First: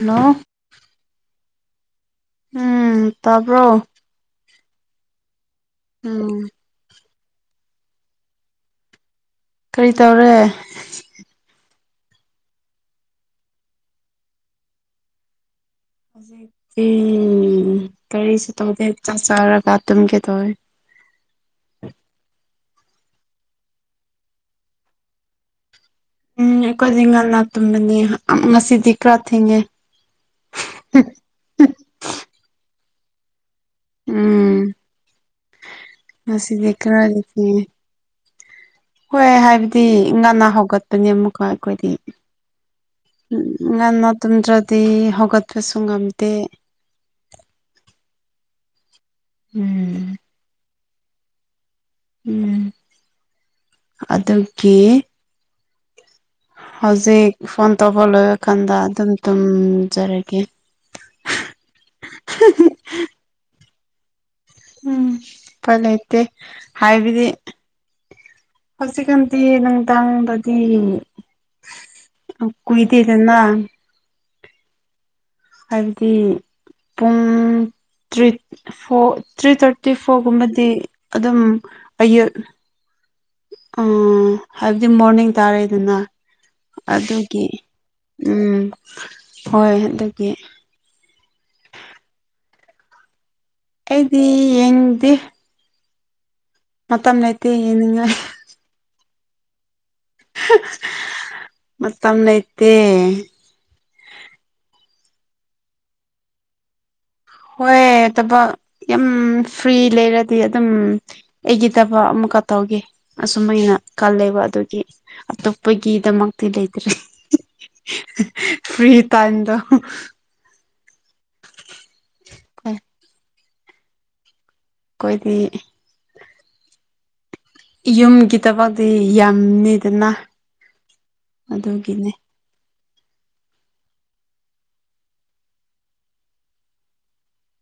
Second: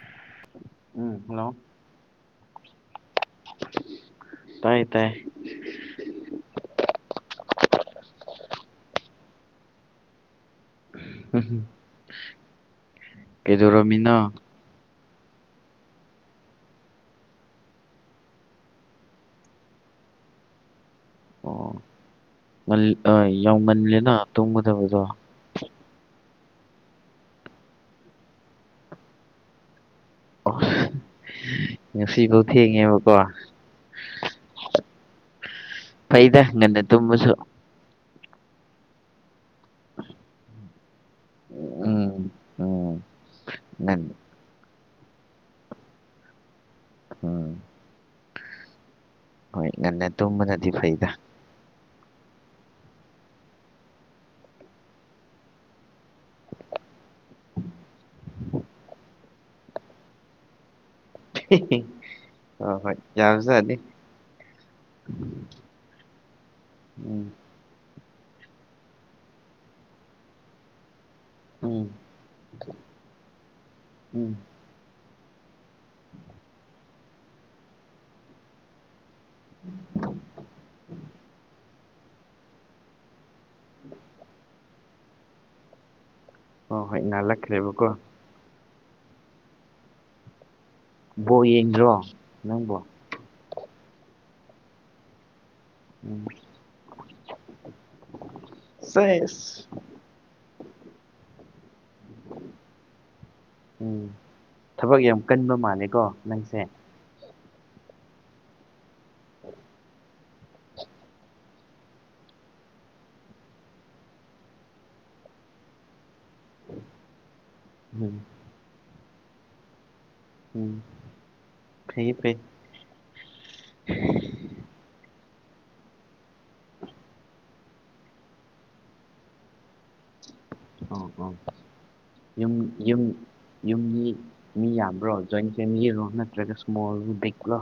hello ꯎꯝ hello ꯎꯝ ꯇꯕ꯭ꯔꯣ ꯇꯥꯏꯌꯦ ꯇꯥꯏꯌꯦ ꯎꯝ ꯀꯔꯤ ꯇꯧꯔꯦ ꯀꯩꯗꯧꯔꯝꯃꯤꯅꯣ ꯍꯧꯖꯤꯛꯇꯤ ꯀꯔꯤꯁꯨ ꯇꯧꯗꯦ ꯆꯥꯛ ꯆꯥꯔꯒ ꯇꯨꯝꯒꯦ ꯇꯧꯋꯦ ꯑꯣ ꯉꯜ ꯑ ꯌꯥꯝ ꯉꯜꯂꯦꯅ ꯇꯨꯝꯒꯗꯕꯗꯣ ꯎꯝ ꯑꯩꯈꯣꯏꯗꯤ ꯉꯥꯟꯅꯥ ꯇꯨꯝꯕꯅꯤ ꯉꯁꯤꯗꯤ ꯈꯔ ꯊꯦꯡꯉꯦ ꯑꯣ ꯉꯁꯤꯗꯣ ꯊꯦꯡꯉꯦꯕꯀꯣ ꯎꯝ ꯐꯩꯗ ꯉꯁꯤꯗꯤ ꯉꯟꯅ ꯈꯔꯗꯤ ꯇꯨꯝꯕꯁꯨ ꯊꯦꯡꯉꯦ ꯍꯣꯏ ꯍꯥꯏꯕ ꯗꯤ ꯉꯟꯅ ꯍꯧꯒꯠꯄꯅꯤ ꯑꯃꯨꯛꯀ ꯑꯩꯈꯣꯏꯗꯤ ꯎꯝ ꯎꯝ ꯉꯟ ꯉꯟꯅ ꯇꯨꯝꯗ꯭ꯔꯗꯤ ꯍꯧꯒꯠꯄꯁꯨ ꯉꯝꯗꯦ ꯎꯝ ꯍꯣꯏ ꯉꯟꯅ ꯎꯝ ꯇꯨꯝꯕꯅꯗꯤ ꯐꯩꯗ ꯎꯝ ꯑꯗꯨꯒꯤ ꯍꯧꯖꯤꯛ ꯐꯣꯟ ꯇꯧꯕ ꯂꯣꯏꯔ ꯀꯥꯟꯗ ꯑꯗꯨꯝ ꯇꯨꯝꯖꯔꯒꯦ ꯑ ꯍꯣꯏ ꯌꯥꯕꯖꯥꯠꯅꯤ ꯎꯝ ꯎꯄꯥꯏ ꯂꯩꯇꯦ ꯍꯥꯏꯕꯗꯤ ꯎꯝ ꯍꯧꯖꯤꯛꯀꯥꯟꯗꯤ ꯅꯨꯡꯗꯥꯡꯗꯗꯤ ꯎꯝ ꯑ ꯀꯨꯏꯗꯦꯗꯅꯥ ꯎꯝ ꯍꯥꯏꯕꯗꯤ ꯄꯨꯡ ꯇ꯭ꯔꯤꯠ ꯐꯣ ꯊ꯭ꯔꯤ ꯊꯥꯔꯇꯤ ꯐꯣꯔꯒꯨꯝꯕꯗꯤ ꯑꯗꯨꯝ ꯑꯌꯨꯛ ꯑ ꯍꯥꯏꯕꯗꯤ ꯃꯣꯔꯅꯤꯡ ꯇꯥꯔꯦꯗꯅꯥ ꯍꯣꯏ ꯍꯣꯏ ꯑꯗꯨꯒꯤ ꯉꯥꯜꯂꯛꯈ꯭ꯔꯦꯕꯀꯣ ꯎꯝ ꯍꯣꯏ ꯑꯗꯨꯒꯤ ꯕꯣꯜ ꯌꯦꯡꯗ꯭ꯔꯣ ꯅꯪꯕꯣ ꯑꯩꯗꯤ ꯌꯦꯡꯗꯦ ꯎꯝ ꯃꯇꯝ ꯂꯩꯇꯦ ꯌꯦꯡꯅꯤꯡꯉꯥꯏ ꯁꯦꯁ ꯃꯇꯝ ꯂꯩꯇꯦ ꯎꯝ ꯊꯕꯛ ꯌꯥꯝ ꯀꯟꯕ ꯃꯥꯜꯂꯦꯀꯣ ꯅꯪꯁꯦ ꯍꯣꯏ ꯂꯩꯇꯕ ꯌꯥꯝ ꯐ꯭ꯔꯤ ꯂꯩꯔꯗꯤ ꯑꯗꯨꯝ ꯑꯩꯒꯤ ꯊꯕꯛ ꯑꯃ ꯈꯛ ꯇꯧꯒꯦ ꯑꯁꯨ ꯑꯩꯅ ꯈꯜꯂꯦꯕ ꯑꯗꯨꯒꯤ ꯑꯇꯣꯞꯄꯒꯤꯗꯃꯛ ꯂꯩꯇ꯭ꯔꯦ ꯎꯝ ꯐ꯭ꯔꯤ ꯇꯥꯏꯝꯗꯣ ꯎꯝ ꯐꯩ ꯐꯩ ꯑꯩꯈꯣꯏꯗꯤ ꯌꯨꯝꯒꯤꯊꯕꯛꯇꯤ ꯌꯥꯝꯅꯤꯗ ꯑ ꯍ ꯌꯨꯝ ꯌꯨꯝ ꯌꯨꯝ ꯃꯤ ꯃꯤ ꯌꯥꯝꯕ꯭ꯔꯣ ꯖꯣꯏꯟ ꯐꯦꯝꯂꯤꯔꯣ ꯅꯠꯇ꯭ꯔꯥꯒ ꯁ꯭ꯃꯣꯜ ꯕꯤꯛꯂꯣ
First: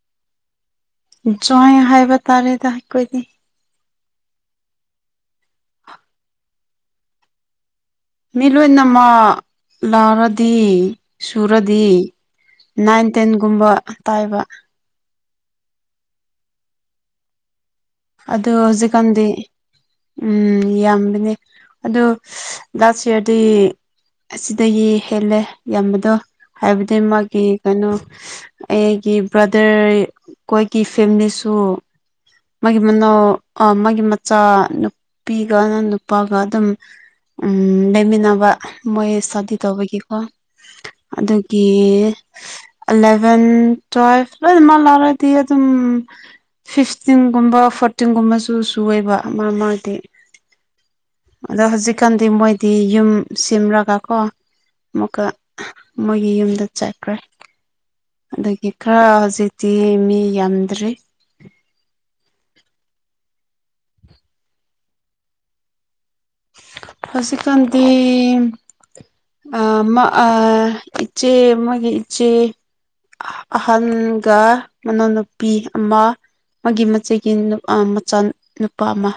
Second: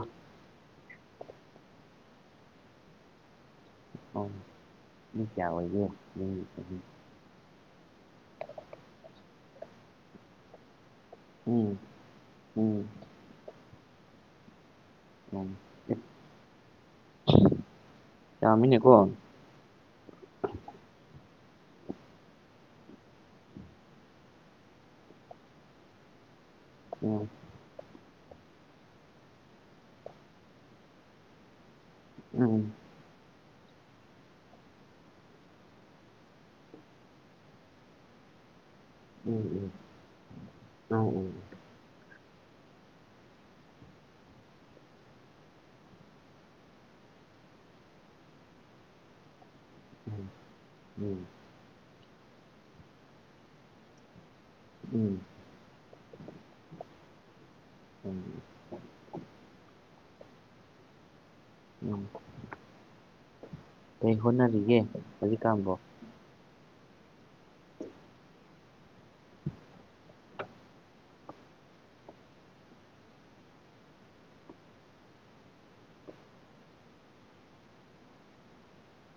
ꯖꯣꯏꯟ ꯍꯥꯏꯕ ꯇꯥꯔꯦꯗ ꯑꯩꯈꯣꯏꯗꯤ ꯑꯣ ꯃꯤ ꯀꯌꯥ ꯑꯣꯏꯒꯦ ꯅꯣꯏꯒꯤ ꯃꯤ ꯂꯣꯏꯅꯃꯛ ꯌꯥꯎꯔꯗꯤ ꯎꯝ ꯁꯨꯔꯗꯤ ꯎꯝ ꯅꯥꯏꯟ ꯇꯦꯟꯒꯨꯝꯕ ꯄꯥꯏꯕ ꯑꯣ ꯑꯗꯣ ꯍꯧꯖꯤꯛꯀꯥꯟꯗꯤ ꯎꯝ ꯌꯥꯝꯕꯅꯦ ꯑꯗꯣ ꯂꯥꯁ ꯏꯌꯔꯗꯤ ꯑꯁꯤꯗꯒꯤ ꯍꯦꯜꯂꯦ ꯌꯥꯝꯕꯗꯣ ꯍꯥꯏꯕꯗꯤ ꯎꯝ ꯃꯥꯒꯤ ꯀꯩꯅꯣ ꯑꯩꯒꯤ ꯕ꯭ꯔꯗꯔ ꯈꯣꯏꯒꯤ ꯐꯦꯝꯂꯤꯁꯨ ꯎꯝ ꯃꯥꯒꯤ ꯃꯅꯥꯎ ꯑꯥ ꯃꯥꯒꯤ ꯃꯆꯥ ꯅꯨꯄꯤꯒ ꯅꯨꯄꯥꯒ ꯑꯗꯨꯝ ꯎꯝ ꯂꯩꯃꯤꯟꯅꯕ ꯃꯣꯏ ꯎꯝ ꯎꯝ ꯁꯥꯗꯤ ꯎꯝ ꯇꯧꯕꯒꯤꯀꯣ ꯎꯝ ꯎꯝ ꯑꯗꯨ ꯀꯤ ꯑꯦꯂꯚꯦꯟ ꯇꯨꯋꯦꯜꯐ ꯂꯣꯏꯅꯃꯛ ꯂꯧꯔꯗꯤ ꯑꯗꯨꯝ ꯐꯤꯐ ꯊꯥꯔꯇꯤꯟꯒꯨꯝꯕ ꯐꯣꯔꯇꯤꯟꯒꯨꯝꯕꯁꯨ ꯁꯨꯏꯕ ꯃꯥ ꯃꯥꯗꯤ ꯎꯝ ꯑꯗꯣ ꯍꯧꯖꯤꯛꯀꯥꯟꯗꯤ ꯃꯣꯏꯗꯤ ꯌꯨꯝ ꯁꯦꯝꯂꯒꯀꯣ ꯎꯝ ꯎꯝ ꯑꯃꯨꯛꯀ ꯃꯣꯏꯒꯤ ꯌꯨꯝꯗ ꯆꯠꯀꯈ꯭ꯔꯦ ꯎꯝ ꯑꯗꯨꯒꯤ ꯈꯔ ꯍꯧꯖꯤꯛꯇꯤ ꯃꯤ ꯌꯥꯝꯗ꯭ꯔꯤ ꯎꯝ ꯀꯩ ꯍꯣꯠꯅꯔꯤꯒꯦ ꯍꯧꯖꯤꯛ ꯀꯥꯟꯕꯣ ꯍꯧꯖꯤꯛꯀꯥꯟꯗꯤ ꯑꯥ ꯃ ꯑꯥ ꯏꯆꯦ ꯑꯃꯒꯤ ꯏꯆꯦ ꯑꯍꯟꯒ ꯃꯅꯥꯎꯅꯨꯄꯤ ꯑꯃ ꯃꯥꯒꯤ ꯃꯆꯦꯒꯤ ꯅꯨ ꯑꯥ ꯃꯆꯥ ꯅꯨꯄꯥ ꯑꯃ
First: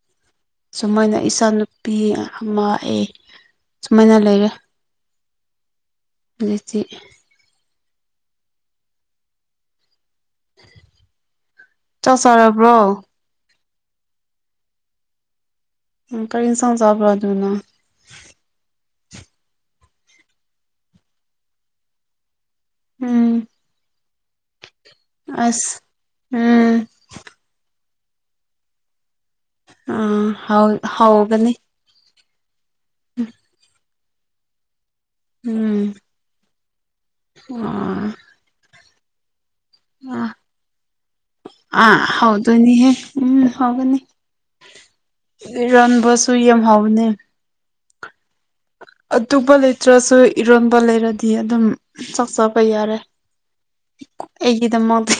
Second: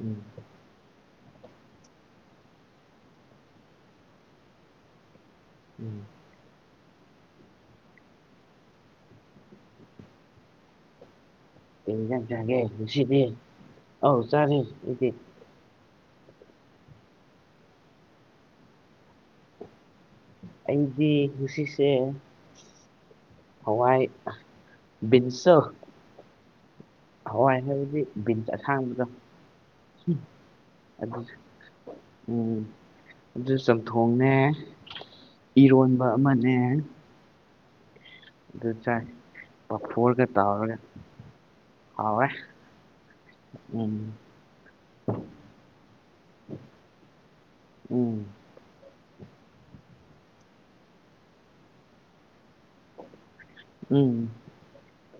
ꯎꯝ ꯁꯨꯃꯥꯏꯅ ꯑꯩ ꯏꯆꯥ ꯅꯨꯨꯄꯤ ꯑꯃ ꯑꯦ ꯁꯨꯃꯥꯏꯅ ꯂꯩꯔꯦ ꯎꯝ ꯍꯧꯖꯤꯛꯇꯤ ꯀꯩ ꯆꯥꯛ ꯏꯟꯖꯥꯡ ꯆꯥꯒꯦ ꯆꯥꯔꯕ꯭ꯔꯣ ꯉꯁꯤꯗꯤ ꯑꯥꯎ ꯆꯥꯔꯦ ꯅꯣꯏꯗꯤ ꯑ ꯀꯔꯤ ꯏꯟꯁꯥꯡ ꯆꯥꯕ꯭ꯔꯥ ꯑꯗꯨ ꯅꯪ ꯑꯩꯗꯤ ꯉꯥꯁꯤꯁꯦ ꯎꯝ ꯍꯋꯥꯏ ꯕꯤꯟꯁꯇꯣ ꯑꯁ ꯎꯝ ꯍꯋꯥꯏ ꯍꯥꯗꯤ ꯕꯤꯟꯁ ꯑꯁꯥꯡꯕꯗꯣ ꯑꯥ ꯍꯥꯎ ꯑꯗꯨ ꯍꯥꯎꯕꯅꯤ ꯎꯝ ꯑꯗꯨ ꯆꯝꯊꯣꯡꯅꯦ ꯏꯔꯣꯟꯕ ꯑꯃꯅꯦ ꯑꯣ ꯗꯨ ꯆꯥꯏ ꯄꯥꯐꯣꯔꯒ ꯑꯥ ꯇꯥꯎꯔꯒ ꯑꯥ ꯍꯥꯎꯔꯦ ꯍꯥꯎꯗꯣꯏꯅꯤꯍꯦ ꯎꯝ ꯎꯝ ꯍꯥꯎꯒꯅꯤ ꯏꯔꯣꯟꯕꯁꯨ ꯌꯥꯝ ꯍꯥꯎꯕꯅꯦ ꯎꯝ ꯑꯇꯣꯞꯄ ꯂꯩꯇ꯭ꯔꯁꯨ ꯏꯔꯣꯟꯕ ꯂꯩꯔꯗꯤ ꯑꯗꯨꯝ ꯆꯥꯛ ꯆꯥ ꯄ ꯌꯥꯔꯦ ꯎꯝ ꯑꯩꯒꯤꯗꯃꯛꯇꯤ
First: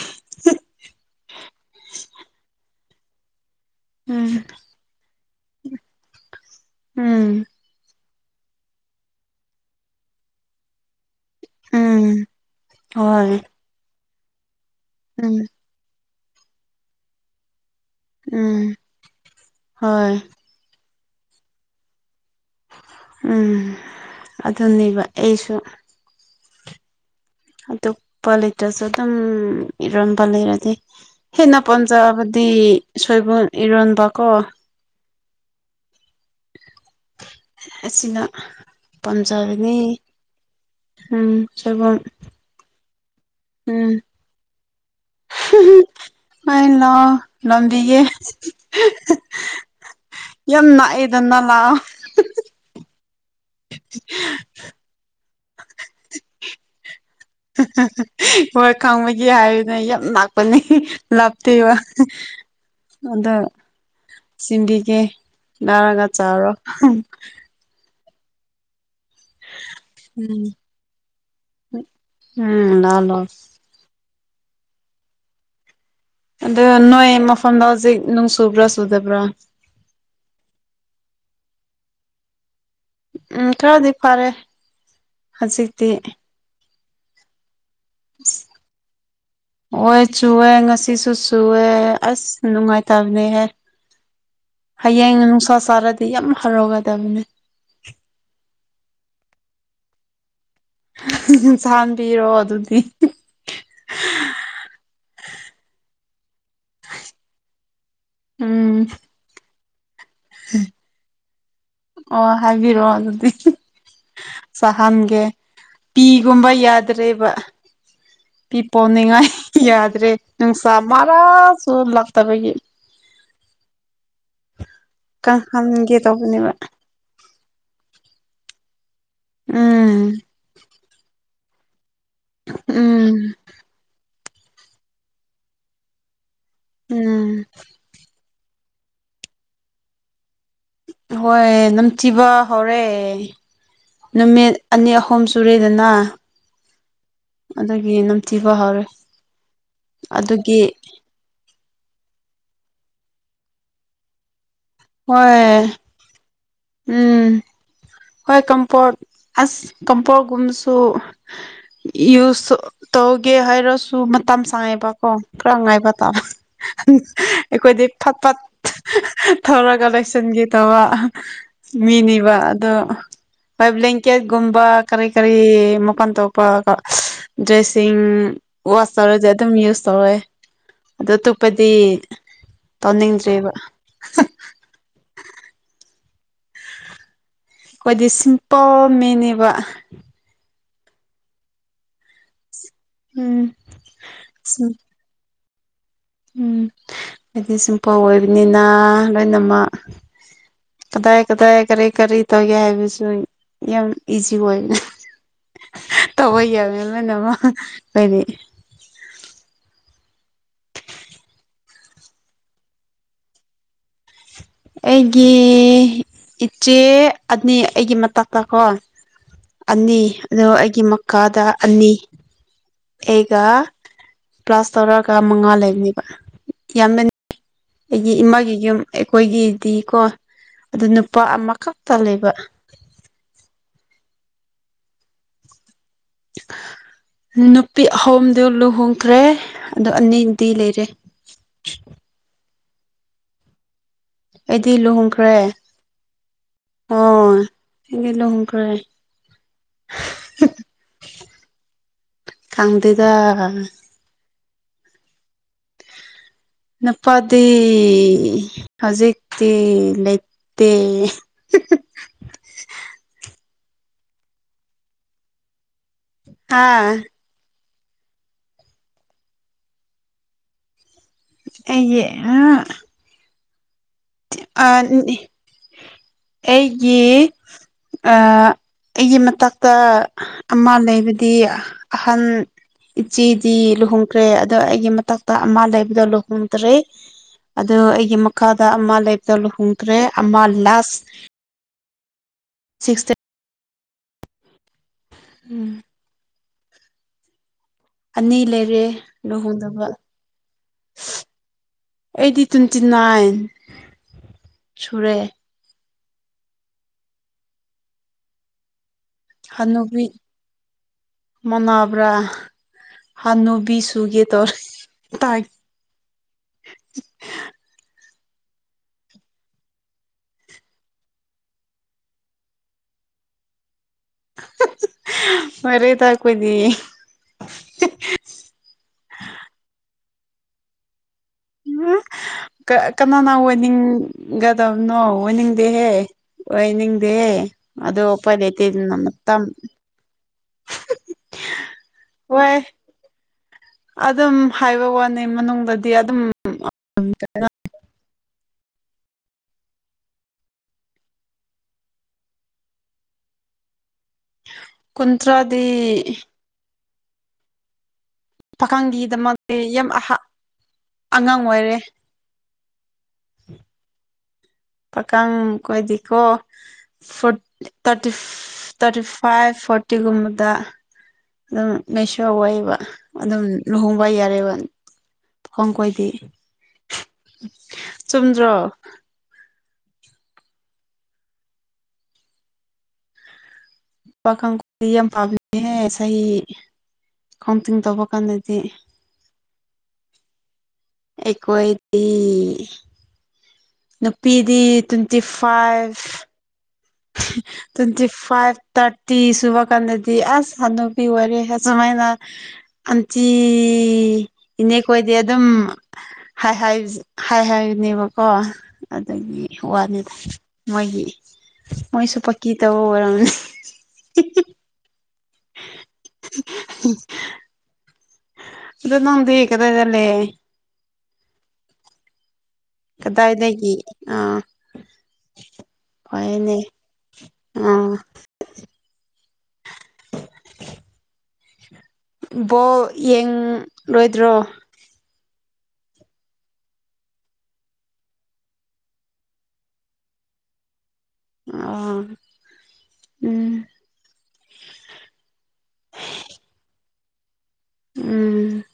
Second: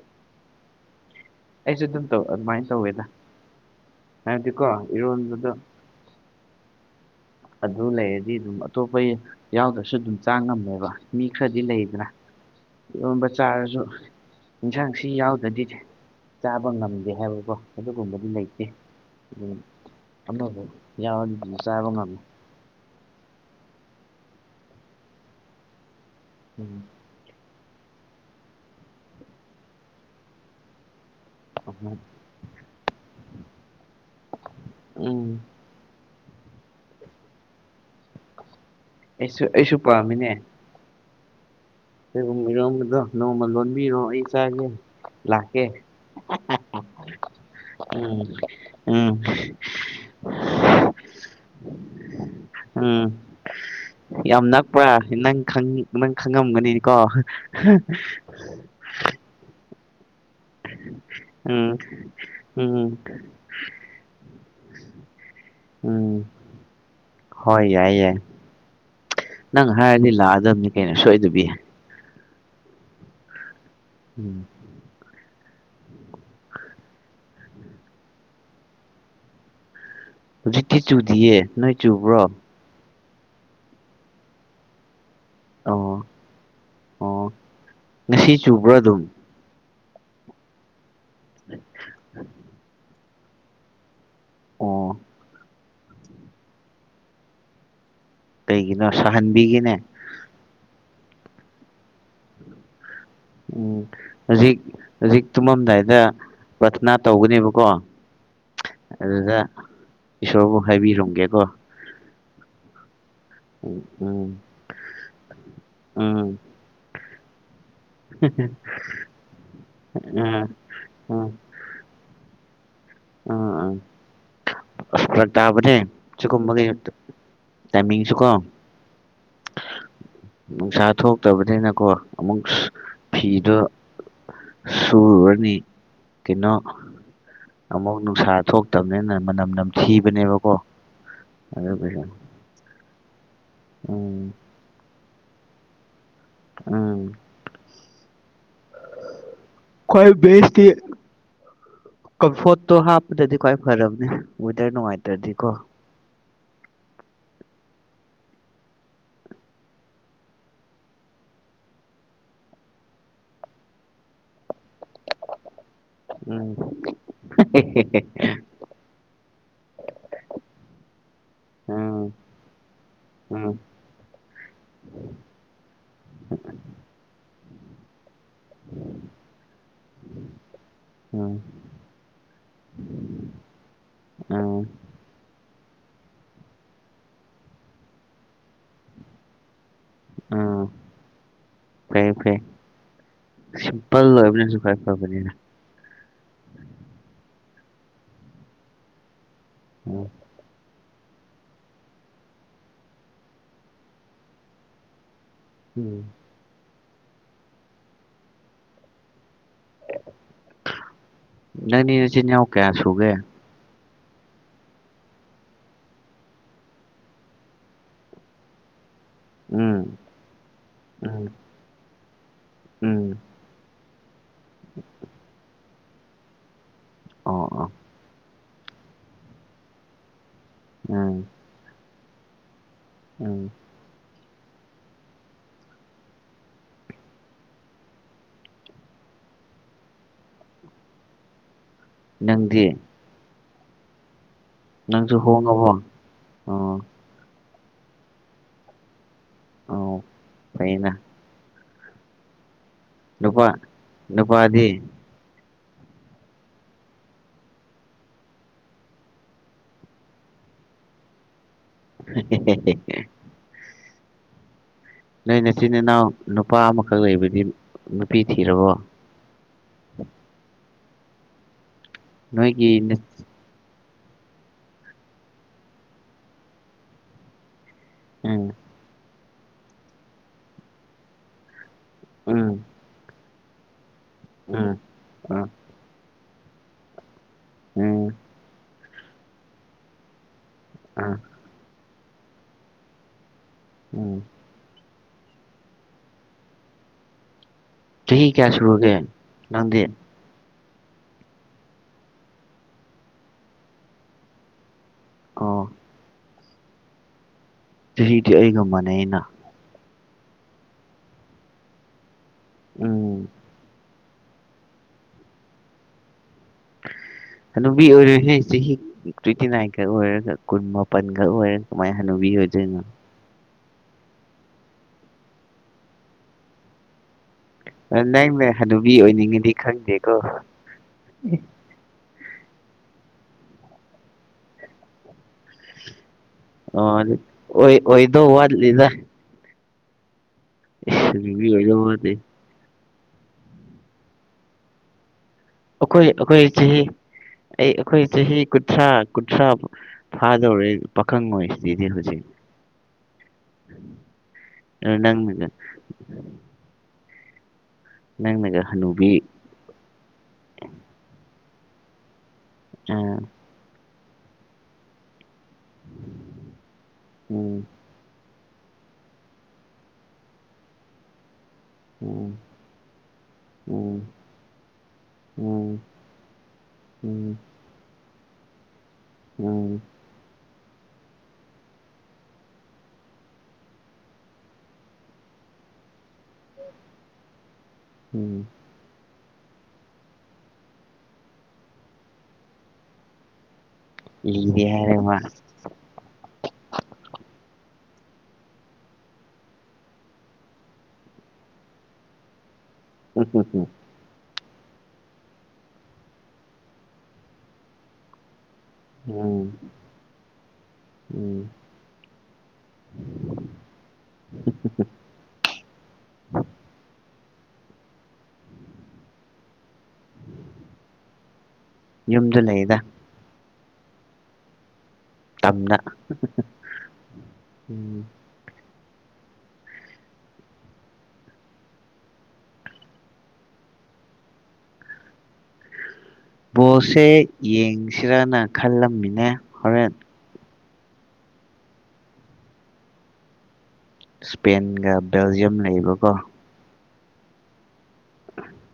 ꯑꯩꯁꯨ ꯑꯗꯨꯝ ꯇꯧ ꯑꯗꯨꯃꯥꯏꯅ ꯇꯧꯋꯦꯗ ꯎꯝ ꯍꯥꯏꯕꯗꯤꯀꯣ ꯏꯔꯣꯟꯕꯗꯣ ꯎꯝ ꯑꯗꯨ ꯂꯩꯔꯗꯤ ꯑꯗꯨꯝ ꯑꯇꯣꯞꯄ ꯌꯥꯎꯗ꯭ꯔꯁꯨ ꯑꯗꯨꯝ ꯆꯥ ꯉꯝꯃꯦꯕ ꯃꯤ ꯈꯔꯗꯤ ꯂꯩꯗꯅꯥ ꯎꯝ ꯏꯔꯣꯟꯕ ꯍꯣꯏ ꯆꯔꯥꯁꯨ ꯏꯟꯁꯥꯡꯁꯤ ꯁꯤ ꯎꯝ ꯌꯥꯎꯗ꯭ꯔꯗꯤ ꯆꯥꯕ ꯉꯝꯗꯦ ꯍꯥꯏꯕꯀꯣ ꯑꯗꯨꯒꯨꯝꯕꯗꯤ ꯂꯩꯇꯦ ꯎꯝ ꯑꯗꯨ ꯍꯣꯏ ꯑꯃ ꯃꯨꯛ ꯌꯥꯎꯔꯒꯗꯤ ꯆꯥꯕ ꯉꯝꯃꯦ ꯎꯝ ꯑꯗꯨꯅꯦꯕ ꯑꯩꯁꯨ ꯎꯝ ꯅꯇꯣꯄꯞ ꯂꯩꯇ꯭ꯔꯁꯨ ꯑꯗꯨꯝ ꯍꯔꯣꯟꯕ ꯂꯩꯔꯗꯤ ꯍꯦꯟꯅ ꯎꯝ ꯄꯥꯝꯖꯕꯗꯤ ꯁꯣꯏꯕꯨꯝ ꯏꯔꯣꯟꯕꯀꯣ ꯎꯝ ꯑꯁꯤꯅ ꯑꯩꯁꯨ ꯑꯩꯁꯨ ꯄꯥꯝꯖꯔꯅꯤ ꯄꯥꯝꯃꯤꯅꯦ ꯎꯝ ꯆꯣꯏꯕꯨꯝ ꯁꯣꯏꯕꯨꯝ ꯏꯔꯣꯟꯕꯗꯣ ꯅꯣꯡꯃ ꯂꯣꯟꯕꯤꯑꯣ ꯑꯩ ꯆꯥꯒꯦ ꯂꯥꯛꯀꯦ ꯂꯥꯛꯑꯣ ꯂꯣꯟꯕꯤꯒꯦ ꯎꯝ ꯎꯝ ꯌꯥꯝ ꯅꯛꯑꯦꯗꯅ ꯂꯥꯛꯑꯣ ꯎꯝ ꯌꯥꯝ ꯅꯛꯄ꯭ꯔꯥ ꯅꯪ ꯅꯪ ꯈꯪꯉꯝꯒꯅꯤ ꯀꯣ ꯍꯥꯏꯕꯅꯦ ꯌꯥꯝ ꯅꯛꯄꯅꯦ ꯂꯥꯞꯇꯦꯕ ꯎꯝ ꯎꯝ ꯑꯗꯣ ꯆꯤꯟꯕꯤꯒꯦ ꯂꯧꯔꯥꯒ ꯎꯝ ꯆꯔꯣ ꯍꯣꯏ ꯌꯥꯏ ꯌꯥꯏ ꯅꯪ ꯍꯥꯏꯔꯗꯤ ꯂꯥꯛꯑꯗꯕꯅꯤ ꯀꯩꯅꯣ ꯁꯣꯏꯗꯕꯤ ꯍꯣꯏ ꯎꯝ ꯂꯥꯛꯑꯣ ꯂꯥꯛꯑꯣ ꯎꯝ ꯑꯗꯣ ꯅꯣꯏ ꯃꯐꯝꯗꯣ ꯍꯧꯖꯤꯛ ꯅꯣꯡ ꯆꯨꯕ꯭ꯔꯣ ꯆꯨꯗꯕ꯭ꯔꯥ ꯍꯧꯖꯤꯛꯇꯤ ꯆꯨꯗꯦꯌꯦ ꯅꯣꯏ ꯆꯨꯕ꯭ꯔꯣ ꯎꯝ ꯈꯔꯗꯤ ꯐꯔꯦ ꯍꯥꯖꯤꯛꯇꯤ ꯑꯣ ꯑꯣ ꯉꯁꯤ ꯆꯨꯕ꯭ꯔꯥ ꯑꯗꯨꯝ ꯍꯣꯏ ꯆꯨꯌꯦ ꯉꯁꯤꯁꯨ ꯆꯨꯌꯦ ꯑꯁ ꯅꯨꯡꯉꯥꯏꯇꯕ ꯍꯦ ꯑꯣ ꯍꯌꯦꯡ ꯅꯨꯡꯁꯥ ꯁꯥꯔꯗꯤ ꯌꯥꯝ ꯍꯔꯥꯎꯒꯗꯕꯅꯦ ꯀꯩꯒꯤꯅꯣ ꯁꯥꯍꯟꯕꯤꯒꯦꯅꯦ ꯁꯍꯥꯟꯕꯤꯔꯣ ꯑꯗꯨꯗꯤ ꯎꯝ ꯍꯧꯖꯤꯛ ꯍꯧꯖꯤꯛ ꯇꯨꯝꯃꯝꯗꯥꯏꯗ ꯄꯔꯊꯅꯥ ꯇꯧꯒꯅꯤꯕꯀꯣ ꯎꯝ ꯑꯗꯨꯗ ꯏꯁꯣꯔꯕꯨ ꯍꯥꯏꯕꯤꯔꯝꯒꯦꯀꯣ ꯑꯣ ꯍꯥꯏꯕꯤꯔꯣ ꯑꯗꯨꯗꯤ ꯎꯝ ꯅꯪ ꯁꯍꯟꯒꯦ ꯄꯤꯒꯨꯝꯕ ꯌꯥꯗ꯭ꯔꯦꯕ ꯍꯤ ꯄꯤ ꯄꯣꯟꯅꯤꯡꯉꯥꯏ ꯌꯥꯗ꯭ꯔꯦ ꯅꯨꯡꯁꯥ ꯃꯔꯥꯁꯨ ꯂꯛꯇꯕꯒꯤ ꯑꯥ ꯑꯥ ꯑꯁ ꯐꯔꯛ ꯇꯥꯕꯅꯦ ꯀꯪꯍꯟꯒꯦ ꯇꯧꯕꯅꯦꯕ ꯁꯤꯀꯨꯝꯕꯒꯤ ꯇꯥꯏꯃꯤꯡꯁꯨꯀꯣ ꯎꯝ ꯅꯨꯡꯁꯥ ꯊꯣꯛꯇꯕꯅꯤꯅꯀꯣ ꯑꯃꯨꯛ ꯎꯝ ꯐꯤꯗꯣ ꯁꯨꯔꯨꯔꯅꯤ ꯀꯩꯅꯣ ꯎꯝ ꯑꯃꯨꯛ ꯅꯨꯡꯁꯥ ꯊꯣꯛ ꯇꯝꯅꯦꯅ ꯃꯅꯝ ꯅꯝꯊꯤꯕꯅꯦꯕꯀꯣ ꯍꯣꯏ ꯑꯗꯨꯒꯤ ꯅꯝꯊꯤꯕ ꯍꯧꯔꯦ ꯎꯝ ꯅꯨꯃꯤꯠ ꯑꯅꯤ ꯑꯍꯨ ꯍꯨꯝ ꯁꯨꯔꯦꯗꯅ ꯎꯝ ꯑꯗꯨꯒꯤ ꯅꯝꯊꯤꯕ ꯍꯧꯔꯦ ꯈ꯭ꯋꯥꯏ ꯑꯗꯨꯒꯤ ꯕꯦꯁꯇꯤ ꯀꯝꯐꯣꯔꯠꯇꯣ ꯍꯥꯞꯄꯗꯗꯤ ꯈ꯭ꯋꯥꯏ ꯐꯔꯕꯅꯦ ꯋꯦꯗꯔ ꯅꯨꯡꯉꯥꯏꯇ꯭ꯔꯗꯤ ꯍꯣꯏ ꯀꯣ ꯎꯝ ꯍꯣꯏ ꯀꯝꯄꯣꯔꯠ ꯑꯁ ꯀꯝꯄꯣꯔꯠ ꯒꯨꯝꯕꯁꯨ ꯌꯨꯁꯨ ꯇꯧꯒꯦ ꯍꯥꯏꯔꯁꯨ ꯃꯇꯝ ꯁꯥꯡꯉꯦꯕꯀꯣ ꯈꯔ ꯉꯥꯏꯕ [unintelligible] ꯎꯝ ꯑꯩꯈꯣꯏꯗꯤ ꯐꯠ ꯐꯠ ꯊꯧꯔꯒ ꯂꯣꯏꯁꯤꯟꯒꯦ ꯇꯧꯕ ꯎꯝ ꯃꯤꯅꯤꯕ ꯑꯗꯣ ꯎꯝ ꯍꯣꯏ ꯕ꯭ꯂꯦꯡꯀꯦꯠ ꯒꯨꯝꯕ ꯀꯔꯤ ꯀꯔꯤ ꯃꯄꯥꯟ ꯊꯣꯛꯄ ꯀꯣ ꯗ꯭ꯔꯦꯁꯤꯡ ꯋꯥꯁ ꯇꯧꯔꯁꯦ ꯑꯗꯨꯝ ꯌꯨꯁ ꯇꯧꯔꯦ ꯑꯗꯨ ꯎꯝ ꯑꯇꯣꯞꯄꯗꯤ ꯇꯧꯅꯤꯡꯗ꯭ꯔꯦꯕ ꯑꯥ ꯑꯩꯈꯣꯏꯗꯤ ꯁꯤꯝꯄꯜ ꯃꯤꯅꯦꯕ ꯑꯥ ꯐꯩꯌꯦ ꯐꯩꯌꯦ ꯎꯝ ꯁꯤꯝꯄꯜ ꯑꯣꯏꯕꯅꯁꯨ ꯐꯩ ꯐꯕꯅꯤꯅ ꯎꯝ ꯑꯩꯗꯤ ꯁꯤꯝꯄꯜ ꯑꯣꯏꯕꯅꯤꯅ ꯂꯣꯏꯅꯃꯛ ꯎꯝ ꯀꯗꯥꯏ ꯀꯗꯥꯏ ꯀꯔꯤ ꯀꯔꯤ ꯇꯧꯒꯦ ꯍꯥꯏꯕꯁꯨ ꯌꯥꯝ ꯏꯖꯤ ꯑꯣꯏꯕꯅꯦ ꯎꯝ ꯇꯧꯕ ꯌꯥꯕꯅꯤ ꯂꯣꯏꯅꯃꯛ ꯑꯩꯗꯤ ꯅꯪꯗꯤ ꯅꯆꯤꯟ ꯅꯅꯥꯎ ꯀꯌꯥ ꯁꯨꯒꯦ ꯑꯩꯒꯤ ꯏꯆꯦ ꯑꯅꯤ ꯑꯩꯒꯤ ꯃꯇꯛꯇ ꯀꯣ ꯎꯝ ꯑꯅꯤ ꯑꯗꯨꯒ ꯑꯩꯒꯤ ꯎꯝ ꯃꯈꯥꯗ ꯑꯅꯤ ꯎꯝ ꯑꯩꯒ ꯄ꯭ꯂꯥꯁ ꯇꯧꯔꯒ ꯃꯉꯥ ꯂꯩꯕꯅꯦꯕ ꯌꯥꯝꯃꯦꯟ ꯑꯣ ꯑꯣ ꯑꯩꯒꯤ ꯏꯃꯥꯒꯤ ꯌꯨꯝ ꯑꯩꯈꯣꯏꯒꯤꯗꯤꯀꯣ ꯑꯗꯨ ꯅꯨꯄꯥ ꯎꯝ ꯑꯃꯈꯛꯇ ꯂꯩꯕ ꯎꯝ ꯅꯨꯄꯤ ꯑꯍꯨꯝꯗꯨ ꯂꯨꯍꯣꯡꯈ꯭ꯔꯦ ꯑꯗꯨ ꯑꯅꯤꯗꯤ ꯂꯩꯔꯦ ꯅꯪꯗꯤ ꯑꯩꯗꯤ ꯅꯪꯁꯨ ꯂꯨꯍꯣꯡꯈ꯭ꯔꯦ ꯍꯣꯡꯉꯕꯣ ꯑꯣ ꯑꯩꯗꯤ ꯂꯨꯍꯣꯡꯈ꯭ꯔꯦ ꯑꯣ ꯐꯩꯌꯦꯅ ꯈꯪꯗꯦꯗ ꯅꯨꯄꯥ ꯅꯨꯄꯥꯗꯤ ꯅꯨꯄꯥꯗꯤ ꯍꯧꯖꯤꯛꯇꯤ ꯂꯩ ꯇꯦ ꯍꯦ ꯍꯦ ꯅꯣꯏ ꯅꯆꯤꯟ ꯅꯅꯥꯎ ꯅꯨꯄꯥ ꯍꯥ ꯑꯃꯈꯛ ꯂꯩꯕꯗꯤ ꯅꯨꯄꯤ ꯊꯤꯔꯕꯣ ꯑꯩꯒꯤ ꯅꯣꯏꯒꯤ [unintelligible] ꯑꯩꯒꯤ ꯑꯥ ꯎꯝ ꯑꯩꯒꯤ ꯃꯇꯛꯇ ꯑꯃ ꯂꯩꯕꯗꯤ ꯑꯍꯟ ꯎꯝ ꯏꯆꯦꯗꯤ ꯂꯨꯍꯣꯡꯈ꯭ꯔꯦ ꯑꯗꯣ ꯎꯝ ꯑꯩꯒꯤ ꯃꯇꯛꯇ ꯎꯝ ꯑꯃ ꯂꯩꯕꯗꯣ ꯂꯨꯍꯣꯡꯗ꯭ꯔꯦ ꯑꯗꯣ ꯎꯝ ꯑꯩꯒꯤ ꯃꯈꯥꯗ ꯑꯃ ꯂꯩꯕꯗꯣ ꯂꯨꯍꯣꯡꯈ꯭ꯔꯦ ꯑꯃ ꯂꯥꯁ ꯑꯥ ꯁꯤꯁꯇꯦ ꯎꯝ ꯎꯝ ꯆꯍꯤ ꯑꯅꯤ ꯀꯌꯥ ꯂꯩꯔꯦ ꯁꯨꯔꯒꯦ ꯅꯪꯗꯤ ꯂꯨꯍꯣꯡꯗꯕ ꯑꯩꯗꯤ ꯇ꯭ꯋꯦꯟꯇꯤ ꯅꯥꯏꯟ ꯁꯨꯔꯦ ꯑꯣ ꯆꯍꯤꯗꯤ ꯑꯩꯒ ꯃꯥꯟꯅꯩꯅ ꯍꯅꯨꯕꯤ ꯃꯥꯟꯅꯕ꯭ꯔꯥ ꯎꯝ ꯁꯅꯨꯕꯤ ꯁꯨꯒꯦ ꯇꯧꯔꯦ ꯇꯥꯏ ꯍꯅꯨꯕꯤ ꯑꯣꯏꯔꯣꯏꯍꯦ ꯆꯍꯤ ꯇ꯭ꯋꯦꯟꯇꯤ ꯅꯥꯏꯟꯈꯛ ꯑꯣꯏꯔꯒ ꯀꯨꯟ ꯃꯥꯄꯟꯈꯛ ꯑꯣꯏꯔꯒ ꯀꯃꯥꯏ ꯍꯟꯅꯨꯕꯤ ꯑꯣꯏꯗꯣꯏꯅꯣ ꯐꯔꯦꯗꯥ ꯑꯩꯈꯣꯏꯗꯤ ꯅꯪꯅ ꯍꯟꯅꯨꯕꯤ ꯑꯣꯏꯅꯤꯡꯉꯗꯤ ꯈꯪꯇꯦꯀꯣ ꯎꯝ ꯀꯥ ꯀꯅꯥꯅ ꯑꯣꯏꯅꯤꯡꯒ ꯗꯝꯅꯣ ꯑꯣꯏꯅꯤꯡ ꯗꯦꯍꯦ ꯑꯣ ꯑꯣꯏꯍꯟꯅꯤꯡꯗꯦ ꯑꯣꯏ ꯍꯦ ꯑꯗꯣ ꯑꯣꯏꯗꯧ ꯎꯄꯥꯏꯂꯩꯇꯦ ꯋꯥꯠꯂꯤꯗ ꯗꯨꯅꯃꯨꯛ ꯇꯝ [unintelligible] ꯑꯣꯏꯕ ꯋꯥꯗꯦ ꯋꯥꯏ ꯑꯗꯨꯝ ꯍꯥꯏꯕ ꯋꯥꯅꯤ ꯃꯅꯨꯡ ꯑꯩꯈꯣꯏ ꯑꯩꯈꯣꯏ ꯆꯍꯤ ꯑꯩ ꯑꯩꯈꯣꯏ ꯆꯍꯤ ꯀꯨꯟꯊ꯭ꯔꯥ ꯀꯨꯟꯊ꯭ꯔꯥꯕꯨ ꯐꯥꯗꯧꯔꯦ ꯄꯈꯪ ꯑꯣꯏꯁꯤꯗꯤ ꯑꯩꯗꯤ ꯍꯧꯖꯤꯛ [unintelligible] ꯅꯪꯅꯗꯟ ꯀꯨꯟꯊ꯭ꯔꯥꯗꯤ ꯍꯅꯨꯕꯤ ꯄꯥꯈꯪꯒꯤꯗꯃꯛꯇꯤ ꯌꯥꯝ ꯑꯍꯥ ꯑꯉꯥꯡ ꯑꯣꯏꯔꯦ ꯑꯣ [inaudible] ꯄꯥꯈꯪ ꯈꯣꯏꯗꯤ ꯀꯣ ꯐꯣꯔꯠ ꯎꯝ ꯇꯥꯇꯤꯞ ꯇꯥꯔꯇꯤꯞ ꯐꯥꯏꯚ ꯐꯣꯔꯇꯤꯒꯨꯝꯕꯗ ꯑꯗꯨꯝ ꯃꯦꯆꯣꯔ ꯎꯝ ꯑꯣꯏꯌꯦꯕ ꯑꯗꯨꯝ ꯎꯝ ꯂꯨꯍꯣꯡꯕ ꯌꯥꯔꯦꯕꯥ ꯍꯣꯡ ꯎꯝ ꯀꯣꯏꯗꯤ ꯎꯝ ꯆꯨꯝꯗ꯭ꯔꯣ ꯎꯝ ꯄꯥꯈꯪꯈꯣꯏ ꯌꯥꯝ ꯄꯥꯕꯅꯦꯍꯦ ꯆꯍꯤ ꯀꯥꯎꯟꯇꯤꯡ ꯇꯧꯕ ꯎꯝ ꯀꯥꯟꯗꯗꯤ ꯑꯩꯀꯣꯏꯗꯤ ꯅꯨꯄꯤꯗꯤ ꯂꯤꯔꯦ ꯍꯥꯏꯔꯦ ꯃꯥ twenty five twenty five thirty ꯁꯨꯕ ꯀꯥꯟꯗꯗꯤ ꯑꯁ ꯍꯥꯟꯅꯨꯕꯤ ꯑꯣꯏꯔꯦꯍꯦ ꯑꯁꯨꯃꯥꯏꯅ ꯑꯟꯇꯤ ꯎꯝ ꯏꯅꯦ ꯀꯣꯏꯗꯤ ꯑꯗꯨꯝ ꯍꯥꯏ ꯍꯥꯏꯕꯖ ꯍꯥꯏ ꯍꯥꯏꯕꯅꯦꯕꯀꯣ ꯑꯗꯒꯤ ꯋꯥꯅꯤꯗ ꯃꯣꯏꯒꯤ ꯎꯝ ꯃꯣꯏꯁꯨ ꯄꯀꯤ ꯇꯧꯕ ꯑꯣꯏꯔꯝꯅꯤ [unintelligible] [unintelligible] ꯑꯗꯨ ꯅꯪꯗꯤ ꯀꯗꯥꯏꯗ ꯂꯩꯌꯦ ꯌꯨꯝꯗ ꯂꯩꯌꯦꯗ ꯀꯗꯥꯏꯗꯒꯤ ꯑꯣ ꯇꯝꯗ ꯐꯩꯌꯦꯅꯦ ꯑ ꯎꯝ ꯕꯣꯜ ꯌꯦꯡꯂꯣꯢ ꯗ꯭ꯔꯣ ꯕꯣꯜꯁꯦ ꯌꯦꯡꯁꯤꯔꯅ ꯈꯜꯂꯝꯃꯤꯅꯦ ꯍꯣꯔꯦꯟ ꯑꯥ ꯎꯝ ꯁ꯭ꯄꯦꯟꯒ ꯕꯦꯜꯖꯤꯌꯝ ꯂꯩꯕꯀꯣ ꯎꯝ